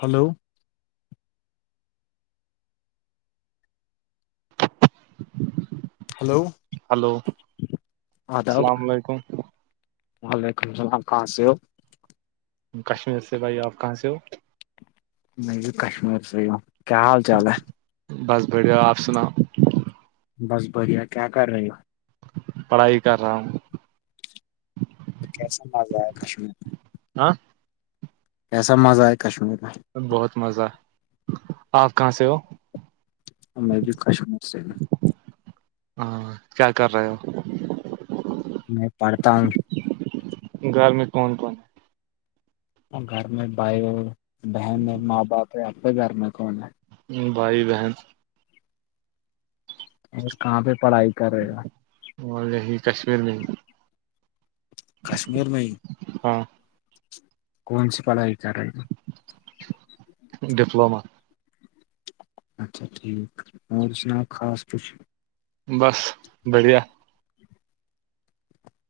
Hello ہ hello hello آداب السلام علیکم وعلیکم السلام کہاں سے ہو؟ کشمیر سے بھائی آپ کہاں سے ہو میں جو کشمیر سےوں کیا حال چال ہے بس بڑھیا آپ سنا بس بڑھیا کیا کر رہے ہو پڑھائی کر رہا ہوں تو کیسا مزہ آیا کشمیر میں ہاں کیسا مزہ ہے کشمیر میں بہت مزہ آپ کہاں سے ہو میں بھی کشمیر سے ہوں ہاں کیا کر رہے ہو میں پڑھتا ہوں گھر میں کون کون ہے وہ گھر میں بائی ہو بہن ہے ماں باپ ہے ا جھرم کو ہے؟ بھائی بہن س کہاں پہ پڑھائی کر رہے ہو اور یہی کشمیر میں ہی کشمیر میں ہی ہاں کون سی پڑائی ڈپلوما اچھا ٹھیک اور سنا خاص کچھ بس بڑیا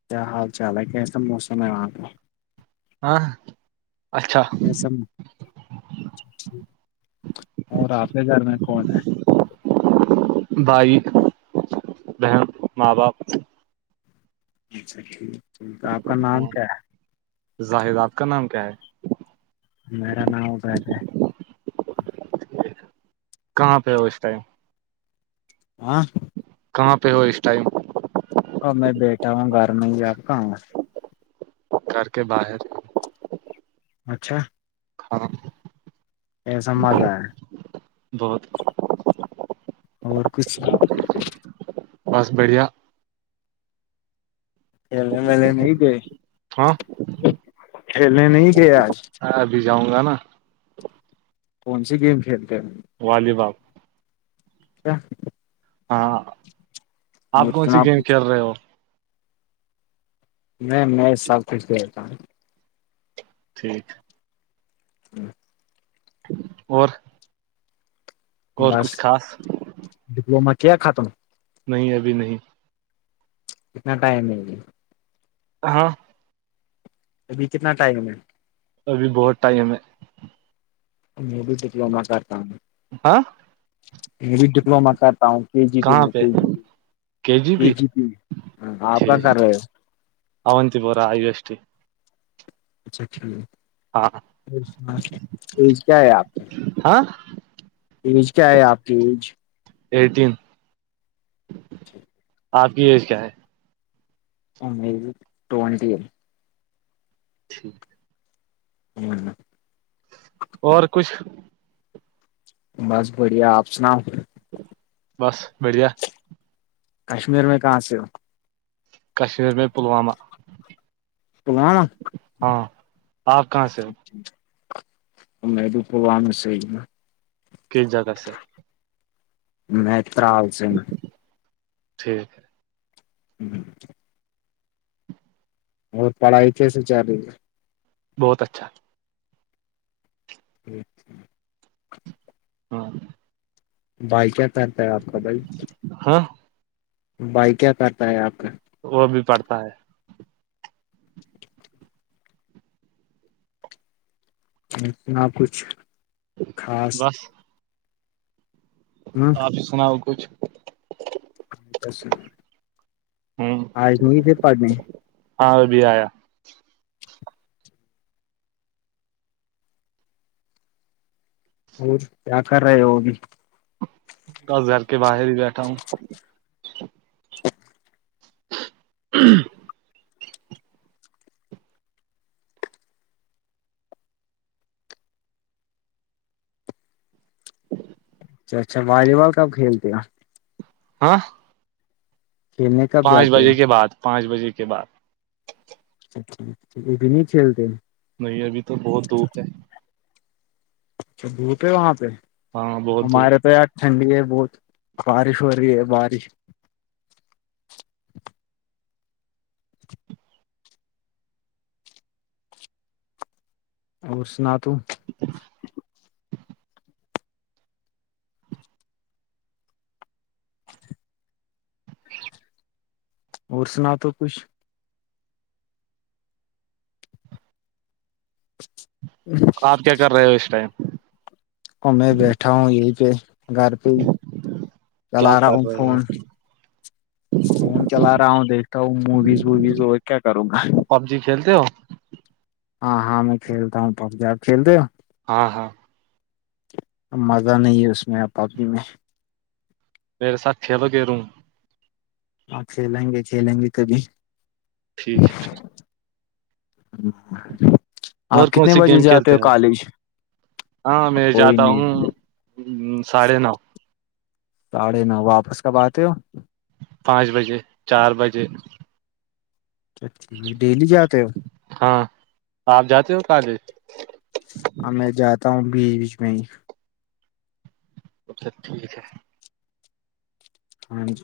کیا حال چال ہے کیسا موسم ہے وہاں پہ ہاں اچھا ایسب اور آپنے گھر میں کون ہے بھائی بہن ماں باپ اچھا ج تو آپ کا نام ہاں کیا ہے زاہد آپکا نام کیا ہے میرا نام عبید ہے ہے کہاں پہ ہو اس ٹائم آاں [unintelligible] کہاں پہ ہو اس ٹائم اور میں بیٹا ہوں گھر میں ہی آپ کہاں گھر کے باہر اچھا کھاراب [unintelligible] ایسا مزہ ہے بہت اور کچھ بس بڑھیا کھیلنے والے نہیں گئے ہاں کھیلنے نہیں گئے آج ابھی جاؤں گا نا کون سی گیم کھیلتے ہیں والی بالل کیا ہاں آپ کون سی منا گیم کچھ کھیل رہے ہو نہیں میں سب کچھ کھیلتا ہو ٹھیک ہوں اور اور کچھ خاص کی ختم نہیں ابھی نہیں کتنا ٹائم ہے یہ ہاں ابھی کتنا ٹائم ہے ابھی بہت ٹائم ہے میں بھی ڈپلوما کرتا ہوں ہاں یہ بھی ڈپلما کر تا جی پی کہاں میں پہ جی پی آپ کہاں ٹھیک کر رہے ہو جی اچھا اچھا اچھا یہ کیا ہے آپ ہاں ایج کیا ہے آپ کی ایج ایٹین ٹھیک آپ کی ایج کیا ہے امی ٹوونٹیم ٹھیک ہوں اور کچھ بس بڑھیا آپ سناؤ بس بڑیا کشمیر میں کہاں سے ہو کشمیر میں پلوامہ پلوامہ ہاں آپ کہاں سے [inaudible] جگہ سے میں طال سے ہے نا ٹھیک ہے [inaudible] اور پڑھائی کیسے رہی ہے بہت اچھا اچھ ہاں بھائی کیا کرتا ہے آپ کا بھائی ہ بھائی کیا کرتا ہے آپ کا وہ بھی پڑتا ہے نا کچھ خاص بس آپ سناؤ کچھ س ہ آج نہیںی پھر پڑھنے ہاں ابھی آیا اور کیا کرار رہ ہے ہوگ بس گھر کے باہر ہی بیٹھا ہوں ہ اچھا اچھا والی بال کب کھیلتے ہو ہاں کھیلنے کب پانچ جاتے بجے ہو کے بعد پانچ بجے کے بعد اچھاھ ا بھی نہیں چھیتے ہیں نہیں ابھی تو بہت دھوپ ہے اچھا دھوپ ہے وہاں پہ ہاں بہت ہمارے دھوپ تو یار ٹھنڈی ہے بہت بارش ہو رہی ہے باریش اور سنا توں السلام علیکم محترم بھائی جان آپ کو بھی مبارک اور سنا تو کچھ آپ کیا کر رہے ہو اس ٹائم اور میں بیٹھا ہوں یہیں پہ گھر پہ ہی کیا چلا رہا کر ہوں رہے فون ہو فون چلا رہا ہوں دیکھتا ہوں موویز ووویز اور کیا کروں گا آپ پب جی کھیلتے ہو ہاں ہاں میں کھیلتا ہوں پب ج آپ کھیلتے ہو ہاں ہاں اب مزہ نہیں ہے اس میں اب پبنی میں پیر ساتھی تو گ روں آپ کھیلیں گے کھیلیں گے کبھی ٹھیک ہے سر ہ آپ اور کون کتنے سی بجے گیم جاتے کھیلتے ہو کالج کوئی نہیں ہ ساھے نو ساڑھے نو واپس کب آتے ہو پانچ بجے چار بجے ٹھیک ڈیلی جاتے ہو ہاں آپ جاتے ہو کالے ہ میں جاتا ہوں بیچ بیچ میں ہی اچھا ٹھیک ہے ہاں س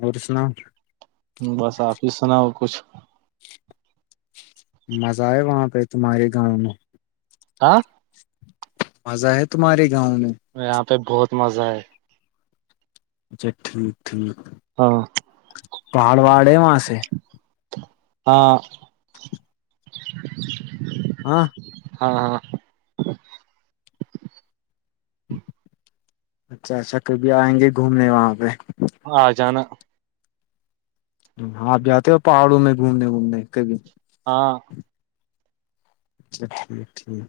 اور سناؤ بس آپ ہیس سناؤ کچھ مزہ ہے وہاں پہ تمہارے گاؤں میں آ مزہ ہے تمہارے جاننے ات بہت مزہ آئے اچھا ٹھیک ہے ہاں پہاڑ ہے وہاں سے ہاں ہاں ہاں ہاں اچھا اچھا کبھی آئیں گے گھومنے وہاں پہ آ جانا آپ جاتے ہو پہاڑوں میں گھومنے وومنے کبھی ہاں اچھا ٹھیک ٹھیک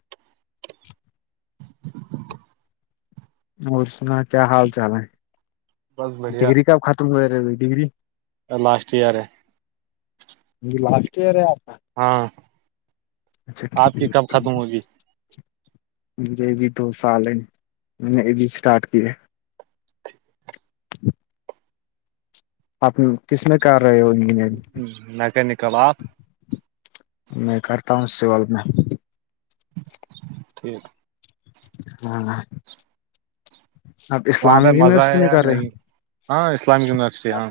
اور سنا کیا حال چال ہے بس بڑھیا ڈگری کا خاتم ہو ا ڈگری لاسٹ ایئر ہے لاسٹ ایئر ہے آ ہاں اچھاٹیک آپ کی کب ختم ہوگی مے بھی دو سال ہیں میں نے یہ بھی اسٹارٹ کیا آپ کس میں کار میں کہ نکل آپ میں کرتا ہوں سول میں ٹھیک ہاں آپ وہاں اسلام پہ مزہ یورسٹی ہے میں یا کرا رہے ہیں نہیں ہاں اسلامم یونیورسٹی ہاں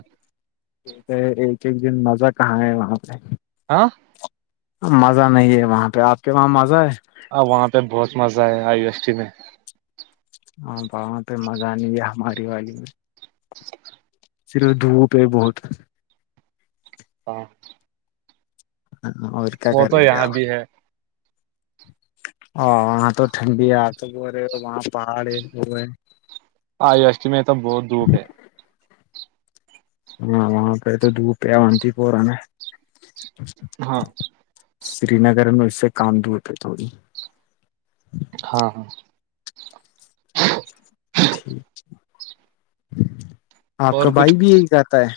یہ ہے ایک ایک دن مزہ کہاں ہے وہاں پہ ہاں مزہ نہیں ہے وہاں پہ آپ کے وہاں مزہ ہے اب وہاں پہ بہت مزہ آ ہے آئیو ایس ٹی میں ہاں وہاں پہ مزہ نہیں ہے ہماری دیوالی میں [unintelligible] صرف دھوپ ہے بہت ہاں اور وہ تو یہاں بھی ہے ا وہاں تو ٹھنڈی آ تو ب رہے وہاں پہاڑ ہے وہ ہے آئیو اشٹم تو بہت دھوپ ہے ہاں وہاں پہ تو دھوپ ہے وانتی پور ن ہاں سری نگر میں اس سے کام دور تھ ہے تھوڑی ہاں ہاں ٹھیک ٹھ آپ کا اور بھائی بھی یہی رہاتتا ہے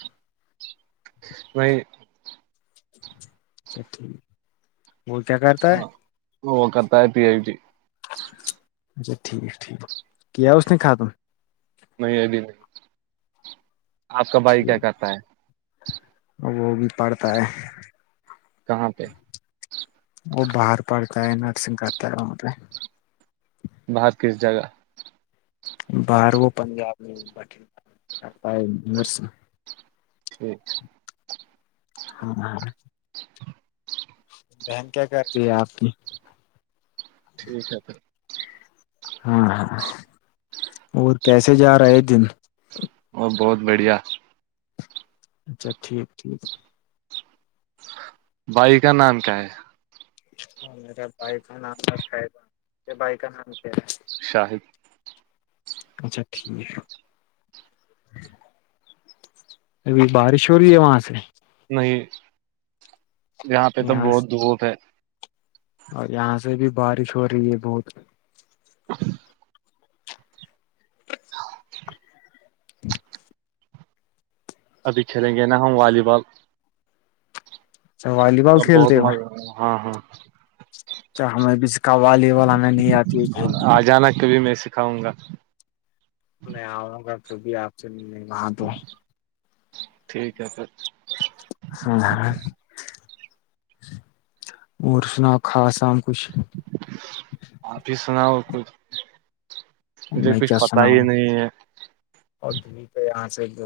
میںائی اچھا ٹھیک ہے وہ کیا کرتا ہے او کتار پ آئی ج اچھا ٹھیک ٹھیک کیا اس ن ختم نہیں اب نہیں آپ کا بھائی کیا ٹھیک کرتا ہے وہ بھی پڑھتا ہے کہاں پہ وہ باہر پڑھتا ہے نرسنگ کرتا ہے وہاں پہ بت کس جگہ؟ باہر وہ پنجاب میں بٹتا ہے ٹھیک ہاں ہاں بہن کیا کرتی ہے آپ کی ٹھیک ہے پھر ہاں ہاں اور کیسے جا رہے دن اور بہت بڑھیا اچھا ٹھیک ٹھیک بائی کا نام کیا ہے ہاں میرا بائ کا نام بائی کا نام کیا ہے شاہد اچھا ٹھیک ابھی بارش ہو رہی ہے وہاں سے نہیں یہاں پہ تو بہت دھوپ ہے اور یہاں سے بھی بارش ہو رہی ہے بہت ھم ہ ابھی کھیلیں گے نا ہم والی بال اچھا والی بال سب بہت کھیلتے مزہ ہاں ہاں چاہ ہم میں بھی قوالی وال ہمیں نہیں آتی ہے گھر میں کاؤں گا نہیں آ کا چ بھی آس نہیں ہ تو ٹھیک ہے پھر اور سنا خاصا آپ ہی سناؤ ک مجھے میں کچھ کیا پت سناؤں ہی نہیں ہے اور د پہ یہاں سے د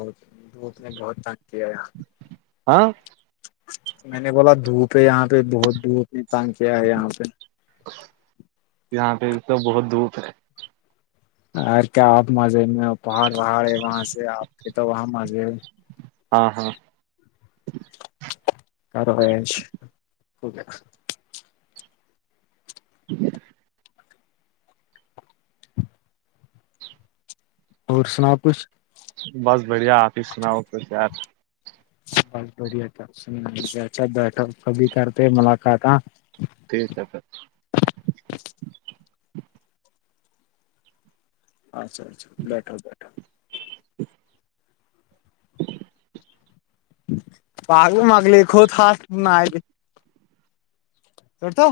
دھپ میں بہت تگ کیا ہاں میں نے بولا دھوپ ہے یہاں پہ بہت دھوپ یہ تان کیا ہے یہاں پہ پ تو بہت دھوپ ہے اورر کیا آپ مزے میں پہاڑ پہاڑ ہے وہاں سے آپ کے تو وہاں مز ج ہاں ہاں سرو ہے کیا ٹھ اور سنا کچھ بس بڑھیا آپ ہی سناؤ پ یار بس بڑھیا تھا بیھا بیٹھا سبھی کرتے ملاقات ہاں تی س ہے س اچھا اچھا بیٹھو بیٹھو پگو مگلی خوود خاص بج کرڑ تو